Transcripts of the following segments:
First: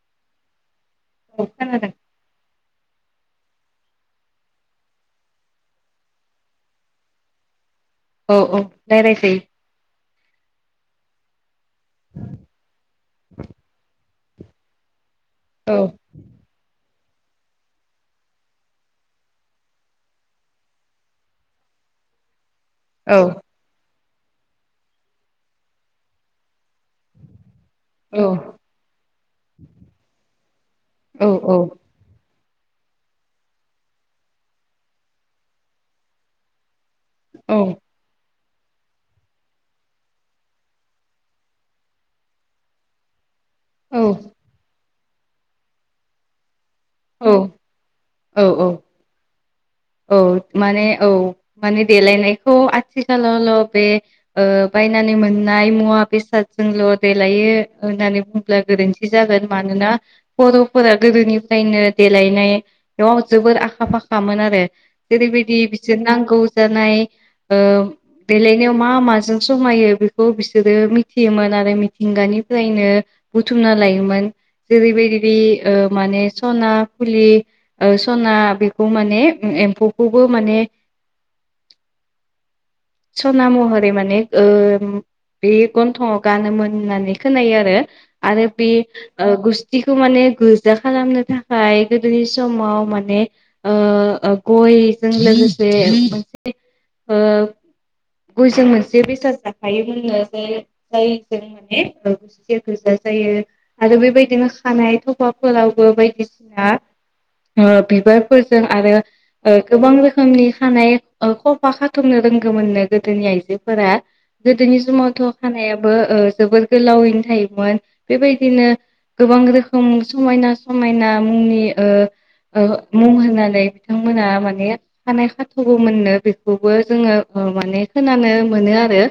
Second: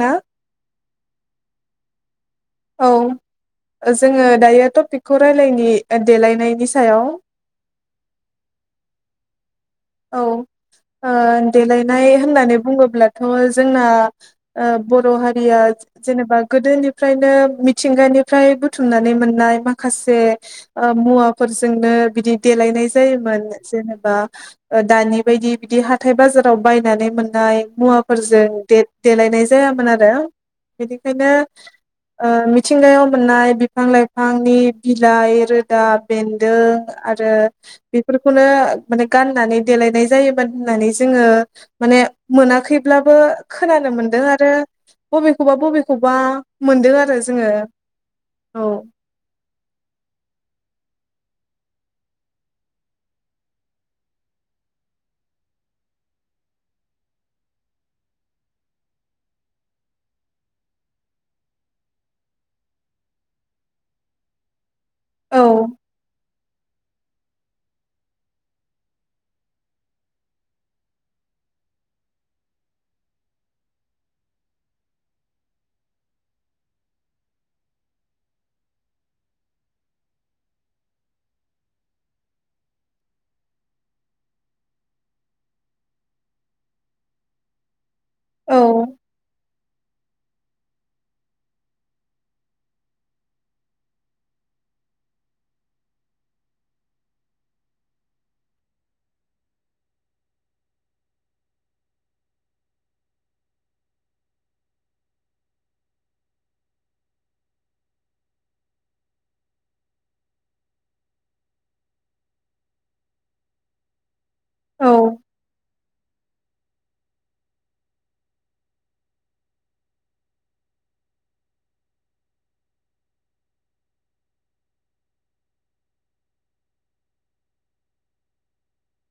मा औ खोनादों औ जोङो दायो टपिकखौ रायलायनि देलायनायनि सायाव औ औ रायलायखायो औ ओ देलायनाय होननानै बुङोब्लाथ' जोंना ओ बर' हा या औ जेनेबा गोदोनि फ्रायनो मिथिंगानिफ्राय बुथुमनानै मोननाय माखासे ओ मुवाफोरजोंनो बिदि देलायनाय औ जायोमोन जेने बा दानि बायदि बिदि हाथाय बाजाराव बायनानै मोननाय औ मुवाफोरजों दे देलायनाय जायामोन आरो औ बेनिखायनो औ ओ मिथिंगायाव मोननाय बिफां लाइफांनि बिलाइ रोदा बेन्दों आरो औ बेफोर बेफोरखोनो माने गानोमोन। होननानै देलायनाय जायोमोन होननानै जोङो माने मोनाखैब्लाबो खोनानो मोनदों आरो बबेखौबा बबेखौबा मोनदों आरो औ जोङो औ औ माने औ माने देलायनायखौ आथिखालावल' बे ओ बायनानै मोननाय मुवा बेसादजोंल' देलायो होननानै बुंदोंब्लाबो गोरोन्थि जागोन मानोना बर'फोरा गोदोनिफ्रायनो देलायनायाव जोबोर आखा फाखामोन आरो औ जेरैबायदि बिसोर नांगौ। जानाय देलायनायाव मा माजों समायो बेखौ बिसोरो मिथियोमोन आरो मिथिंगानिफ्रायनो बुथुमना लायोमोन जेरैबायदि बे माने सना फुलि सना बेखौ माने एम्फौखौबो माने सना महरै माने बे गन्थंआव गानोमोन होननानै खोनायो आरो। आरो औ बे गुस्थि जिखौ माने गोजा खालामनो थाखाय गोदोनि समाव माने गयजों लोगोसे मोनसे गयजों मोनसे बेसाद जाफायोमोनो जाय जायजों माने गुस्थि गोजा जायो आरो बेबायदिनो खानाय थफाफोरावबो बायदिसिना बिबारफोरजों आरो गोबां रोखोमनि खानाय खफा खाथुमनो रोंगौमोननो गोदोनि आइजोफोरा गोदोनि औ समावथ' खानायाबो जोबोर गोलावैनो थायोमोन बेबायदिनो गोबां रोखोम समायना समायना मुंनि मुं होननानै बिथांमोना माने हानाय खाथ'बो मोननो बेखौबो जोङो माने खोनानो मोनो आरो।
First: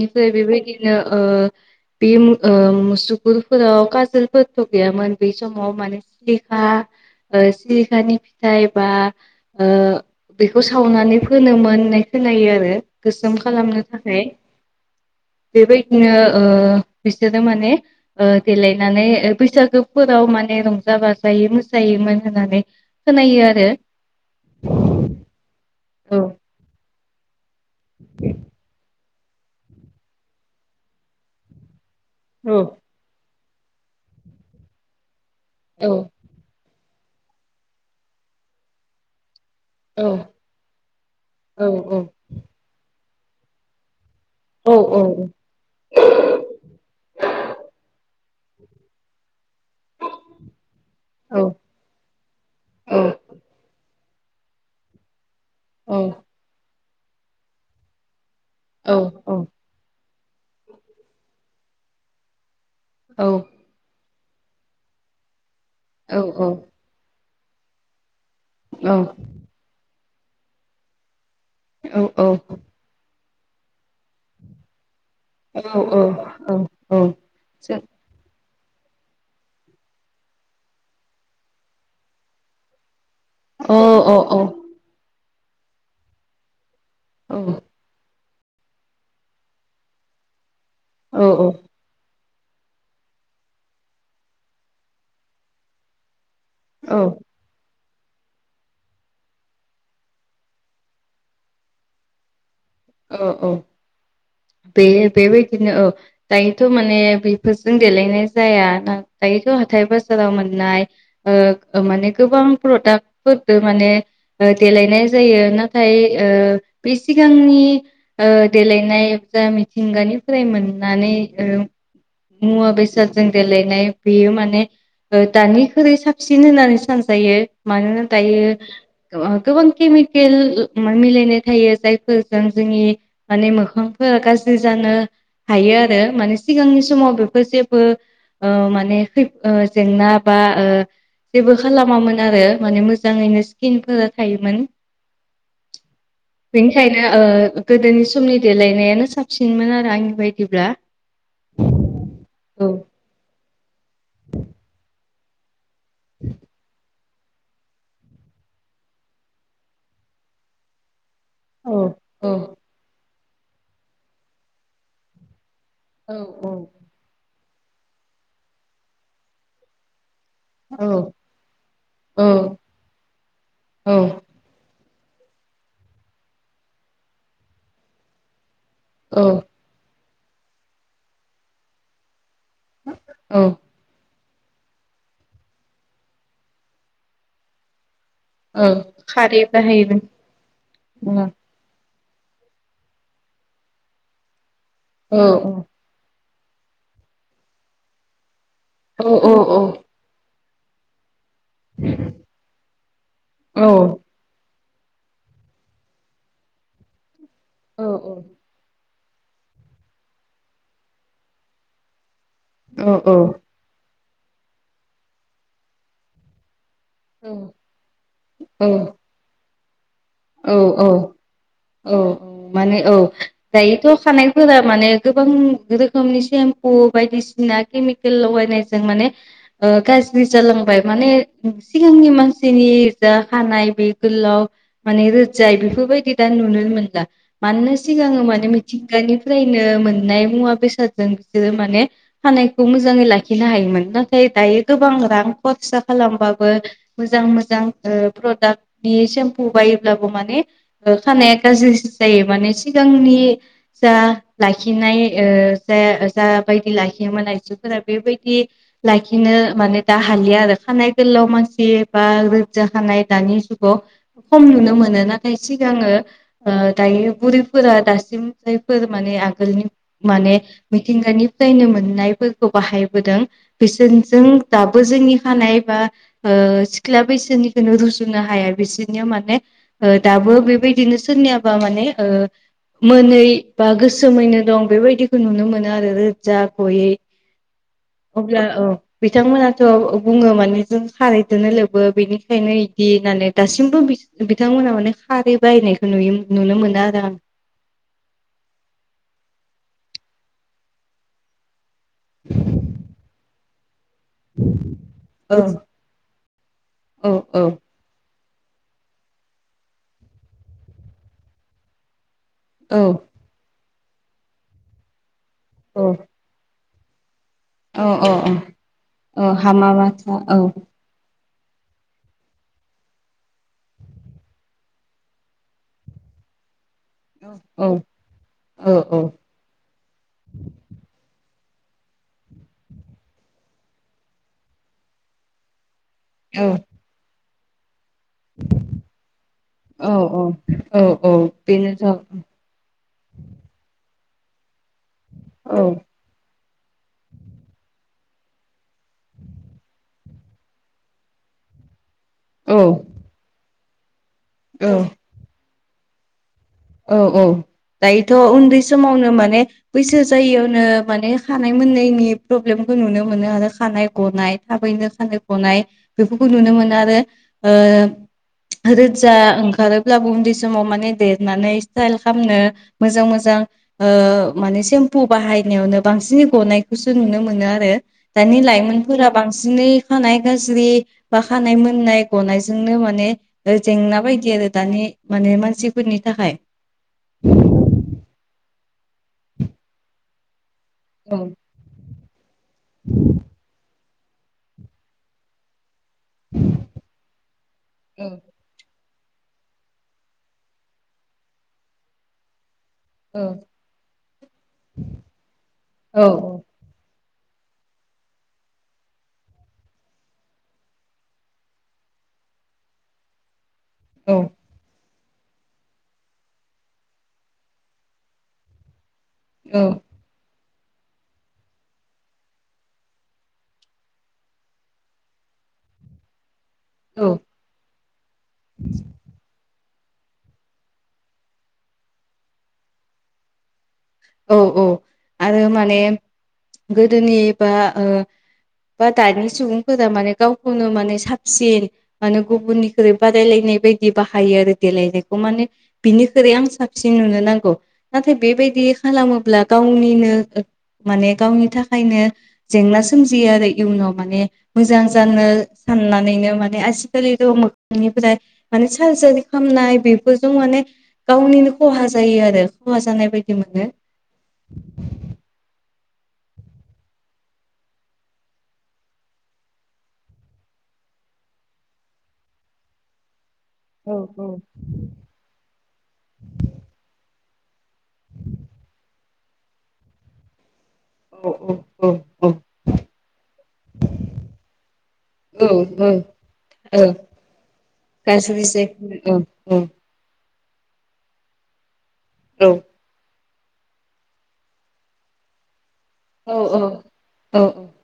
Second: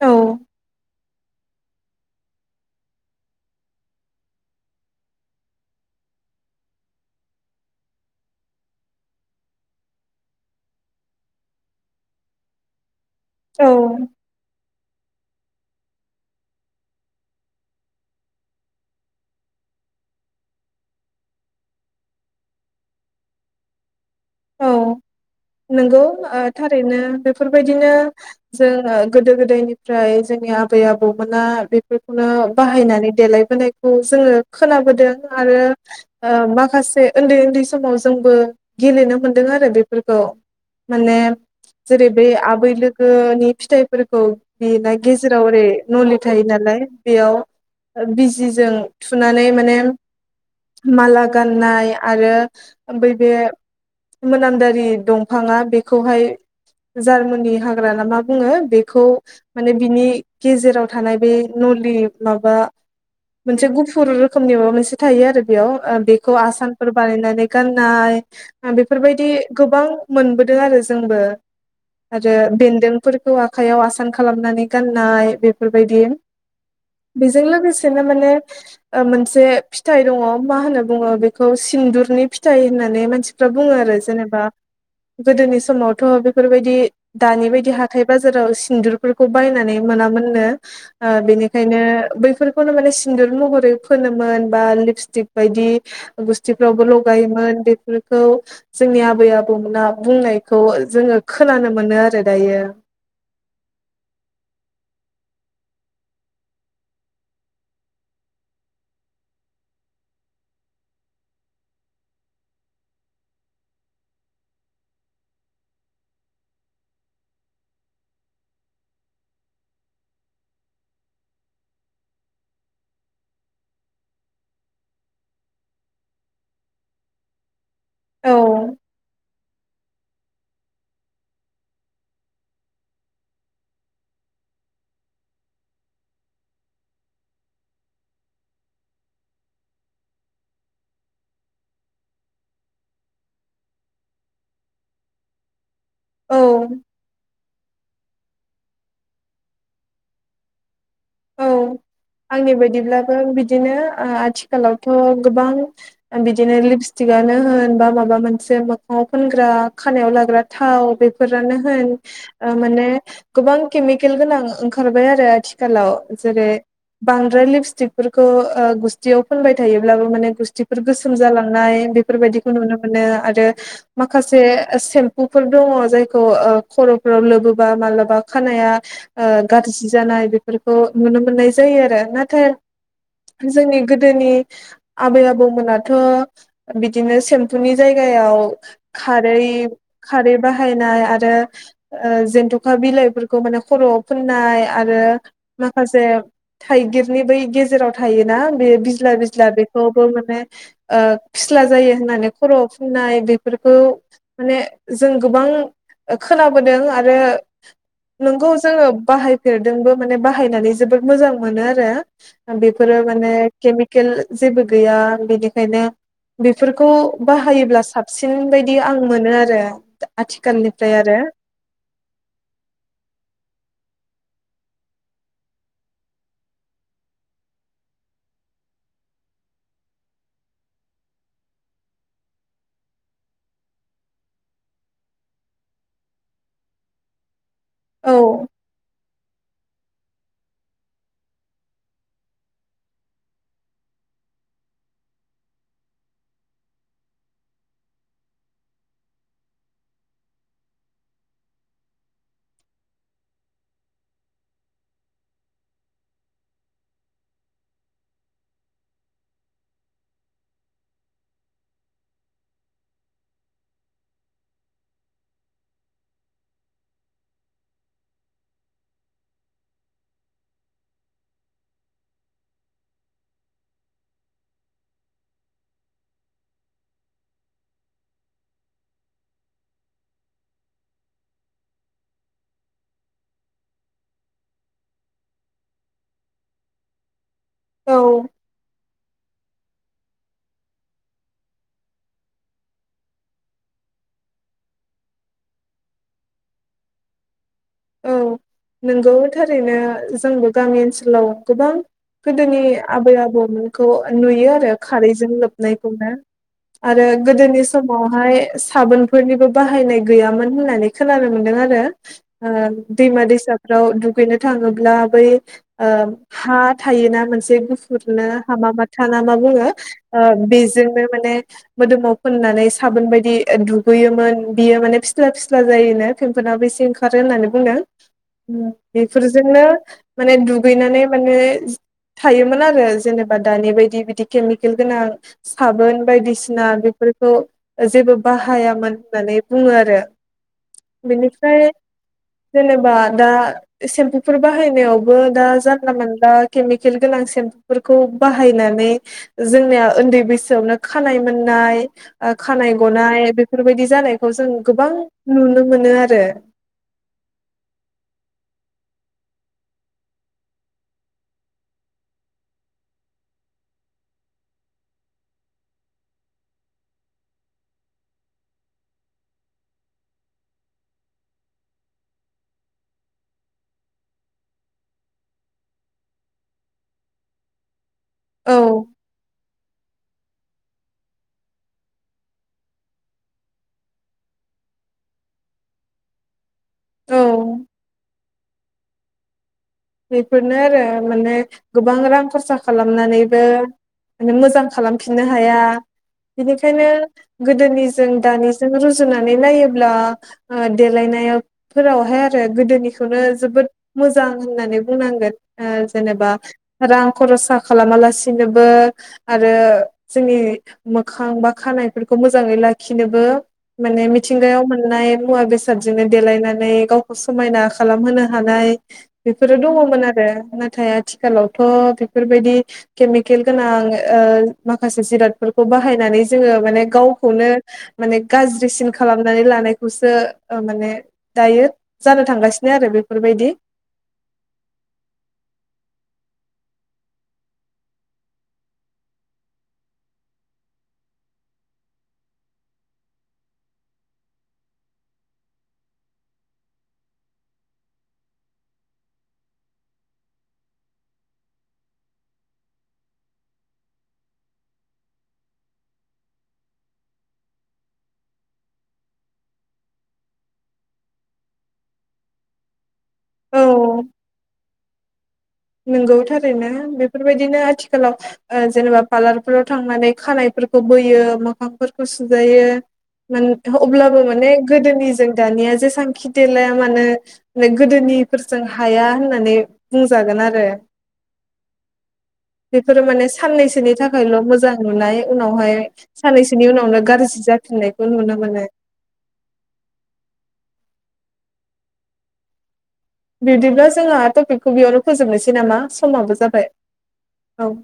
निफ्राय औ बेबायदिनो औ बे मुसुगुरफोराव काजोलफोरथ' गैयामोन ब समाव माने सिलिखा सिलिखानि फिथाइ बा बेखौ सावनानै फोनोमोन होननाय खोनायो आरो। गोसोम खालामनो औ थाखाय बेबायदिनो बिसोरो माने देलायनानै बैसागोफोराव माने रंजा बाजायै मोसायोमोन होननानै खोनायो आरो। आरो औ नंगौ औ ओ थारैनो बेफोर बे बायदिनो जोङो गोदो गोदायनिफ्राय जोंनि आबै आबौमोना बे फोरखौनो औ बाहायनानै देलाय बोनायखौ जोङो खोनाबोदों। आरो ओ माखासे उन्दै उन्दै समाव जोंबो गेलेनो मोनदों आरो औ बेफोरखौ माने औ जेरै बे आबैलो लोनि फिथाइफोर खौ बे औ ना गेजेराव ओरै नलि थायो नालाय बेयाव बिजिजों थुनानै माने माला औ गाननाय आरो बै बे मानदारि दं फाङा औ बेखौहाय जार्मनि हाग्रा ना मा बुङो औ बेखौ औ माने बिनि गेजेराव थानाय बे नुलि माबा औ मोनसे गुफुर रोखोमनि माबा मोनसे थायो आरो बेयाव ओ बेखौ औ आसानफोर बानायनानै गाननाय औ बेफोरबायदि गोबां मोनबोदों आरो जोंबो आरो बेन्दोंफोर खौ आखाइयाव आसान खालामनानै गान नाय औ औ बेफोरबायदि औ बेजों जों लोगोसेनो माने मोनसे फिथाइ दङ मा होनना बुङो बेखौ सिन्दुरनि फिथाइ होननानै मानसि फ्रा बुङो औ आरो जेनेबा गोदोनि समावथ' बेफोरबायदि दानि बायदि हाथाइ बाजाराव सिन्दुरफोरखौ बायनानै मोनामोननो ओ औ बेनिखायनो बै फोरखौनो माने सिन्दुर महरै फोनोमोन बा लिपस्टिक बायदि गुस्थिफ्रावबो लगायोमोन बे खौ जोंनि आबै आबौमोना बुंनायखौ जोङो खोनानो मोनो आरो दायो। औ - औ बे बेबायदिनो औ दायोथ' माने बेफोरजों देलायनाय जाया दायोथ' हाथाय - बाजाराव मोननाय ओ माने गोबां प्रडाक्टफोरबो माने देलायनाय जायो नाथाय ओ बे सिगांनि ओ देलायनाय जा मिथिंगानिफ्राय मोननानै मुवा बेसादजों देलायनाय बेयो माने दानिख्रुइ साबसिन होननानै सानजायो मानोना दायो औ ओ गोबां केमिकेल मिलायनाय थायो जायफोरजों जोंनि माने मोखांफोरा गाज्रि जानो हायो आरो माने सिगांनि समाव बेफोर जेबो ओ माने जेंना बा ओ जेबो खालामामोन आरो माने मोजांङैनो स्किनफोरा थायोमोन । औ बेनिखायनो ओ गोदोनि समनि देलायनायानो साबसिनमोन आरो आंनि बायदिब्ला औ आंनि औ बायदिब्लाबो बिदिनो ओ आथिखालावथ' गोबां बिदिनो लिबिस टिकानो होन बा माबा मोनसे मोखांङाव फोनग्रा खानायाव लाग्रा थाव बे फोरानो औ होन ओ औ माने गोबां केमिकेल गोनां ओंखारबाय आरो आथिखालाव औ जेरै बांद्राय लिब गुस्थिफोरखो ओ गुसथि फोनबाय थायोब्लाबो माने गुसथिफोर औ गोसोम जालांनाय औ बेफोरबायदिखौ नुनो मोनो आरो औ माखासे सेम बेफोर दङ जायखौ ओ खर'फोराव लोबोबा मालाबा खानाया ओ औ गाज्रि जानाय बेफोर नुनो मोननाय जायो आरो ना औ जोंनि गोदोनि आबै - आबौ मोनाथ' बिदिनो सेम्फुनि जाय गायाव औ खारै बाहायोमोन खारै बाहायनाय आरो ओ जेनथ'खा बिलाइफोरखौ माने खर'आव फोननाय आरो औ माखासे थाइगिरनि बै गेजेराव थायो ना बे औ बिज्ला औ बिज्ला औ बेखौबो माने ओ फिस्ला जायो होननानै खर'आव फुननाय औ बेफोरखौ माने जों गोबां खोनाबोदों आरो औ नंगौ जोंङो बाहायफेरदोंबो माने बाहायनानै जोबोद मोजां मोनो आरो बेफोरो माने औ केममि खेल जेबो गैया बेनिखायनो बे फोरखौ बाहायोब्ला साबसिन बायदि आं मोनो आरो औ औ आथिखालनिफ्राय आरो औ औ माने औ दायोथ' खानाय फोरा माने गोबां रोखोमनि सेम्पु बायदिसिना केमिकेल लगायनायजों माने ओ गाज्रि जालांबाय माने सिगांनि मानसिनि जा खानाय बे गोलाव माने रोजाय बेफोरबायदि दा नुनोनो मोनला मानोना औ सिगाङो माने मिथिंगानिफ्रायनो मोननाय मुवा बेसादजों बिसोरो माने खानायखौ मोजाङै लाखिनो हायोमोन नाथाय दायो गोबां रां खरसा खालामबाबो मोजां मोजां ओ प्रडाक्टनि सेम्प फु बायोब्लाबो माने ओ खानाया गाज्रि जायो माने सिगांनि जा लाखिनाय ओ जा जा बायदि लाखियोमोन आइजोफोरा बेबायदि लाखिनो माने दा हालिया आरो खानाय गोलाव मानसि बा रोजा खानाय दानि जुगाव खम नुनो मोनो नाथाय सिगाङो ओ दायो बुरैफोरा दासिम जायफोर माने आगोलनि माने मिथिंगानिफ्रायनो मोननायफोरखौ बाहायबोदों बिसोरजों दाबो जोंनि खानाय बा ओ सिख्ला बैसोनिखौनो रुजुनो हाया बिसो निया माने ओ दाबो बेबायदिनो सोरनियाबा माने ओ मोनै बा गोसोमैनो दं बेबायदिखौ नुनो मोनो आरो रोजा गयै औ अब्ला औ बिथांमोनाथ' बुङो माने जों खारैदोनो लोबो बेनिखायनो इदि होनानै दासि मबो बिस बिथांमोनहा माने खारै बाहायनायखौ नुयोमो नुनो मोनो आरो आं औ नंगौ थारैनो जोंबो गामि ओनसोलाव गोबां गोदोनि आबै आबौ लै खौ नुयो आरो खारैजों आं लोबनायखौनो आरो औ औ गोदोनि समावहाय साबोनफोरनिबो बाहायनाय गैयामोन होननानै खोनानो मोनदों आरो । ओ औ दैमा-दैसा फोराव दुगैनो थाङोब्ला बै औ ओ हा थायो ना मोन से औ गुफुरनो औ हामा माथा ना मा औ ओ हामा बुङो माथा औ बेजोंनो माने मोदोमाव फोननानै साबोन बायदि दुगैयोमोन बियो माने फिस्ला फिस्ला जायोनो फेम्फनाबो एसे खारो होननानै औ बुंदों औ बेफोरजोंनो माने दुगैनानै माने थायोमोन आरो जेनेबा दानि बायदि बिदि केमिकेल गोनां साबोन औ बायदिसिना बेफोर खौ जेबो बाहायामोन होननानै बुङो आरो औ औ औ बेनिफ्राय बेनोथ' जेनेबा दा सेम्पुफोर बा बाहायनायावबो दा औ जानला मोनला केमिकेल गोनां सेम्फुफोरखौ बाहायनानै जोंनिया ओन्दै बैसोआवनो खानाय मोननाय ओ औ खानाय गनाय बे फोरबायदि जानाय खौ जों औ गोबां नुनो मोनो आरो औ-औ दायोथ' उन्दै समावनो माने बैसो जायियावनो माने खानाय मोननायनि प्रब्लेमखौ नुनो मोनो आरो खानाय गनाय थाबैनो खानाय गनाय बेफोरखौ नुनो मोनो आरो ओ रोजा ओंखारोब्लाबो उन्दै समाव माने दे नानै इस्टाइल खालामनो मोजां मोजां ओ माने सेम्पु बाहायनायावनो बांसिनै गनायखौसो नुनो मोनो आरो । दानि औ लाइमोनफोरा बांसिन बिदिनि खानाय गाज्रि बा खानाय मोननाय गनायजोंनो माने जेंना बायदि आरो दानि माने मानसि फोरनि थाखाय औ [inaudible] बे नो आरो औ माने गोबां रां खरसा खालामनानैबो माने मोजां खालामफिननो हाया । बेनिखायनो औ गोदोनिजों दानिजों रुजु रुजुनानै नायोब्ला ओ देलायनाय फोरावहाय आरो औ गोदोनिखौनो जोबोद मोजां नानै बुंनांगोन ओ औ जेनेबा रां खरसा खालामालासिनोबो आरो जोंनि मोखां बा खानायफोरखौ मोजाङै लाखिनोबो माने औ मिथिंगायाव मोननाय मुवा बेसादजोंनो देलायनानै गावखौ समायना खालामहोनो हानाय बेफोरो औ दङमोन आरो ना थाय आथिखालावथ बेफोरबायदि केमिकेल गोनां ओ माखासे जिरादफोरखौ बाहायनानै जोङो माने गावखौनो माने गाज्रिसिन खालामनानै लानाय खौसो माने दायो जानो थांगासिनो आरो बेफोरबायदि औ-औ आरो माने गोदोनि बा बा दानि सुबुंफोरा माने गावखौनो माने साबसिन माने गुबुननिख्रुइ बादायलायनाय बायदि बाहायो आरो देलायनायखौ माने बिनिख्रुइ आं साबसिन नुनो नांगौ नाथाय बेबायदि खालामोब्ला गावनिनो माने गावनि थाखायनो जेंना सोमजियो आरो इयुनाव माने मोजां जानो साननानैनो माने आजिखालिथ' मोखांनिफ्राय माने सार्जारि खालामनाय बेफोरजों माने गावनिनो खहा जायो आरो खहा जानाय बायदि मोनो औ नंगौथारैनो बेफोरबायदिनो आथिखालाव ओ जेनेबा पार्लारफोराव थांनानै खानायफोरखौ बोयो मोखांफोरखौ सुजायो मान औ अब्लाबो माने गोदोनि जों दानिया जेसांखि देलाया मानो ओ गोदोनि फोरजों हाया होननानै बुंजागोन आरो औ औ बेफोरो माने साननैसोनि थाखायल' मोजां नुनाय उनावहाय औ औ साननैसोनि औ उनावनो गाज्रि जाफिननायखौ नुनो गाज्रि मोनो जायखौ औ बिदिब्ला जोंहा टपिकखौ बेयावनो फोजोबनोसै नामा औ समाबो जाबाय औ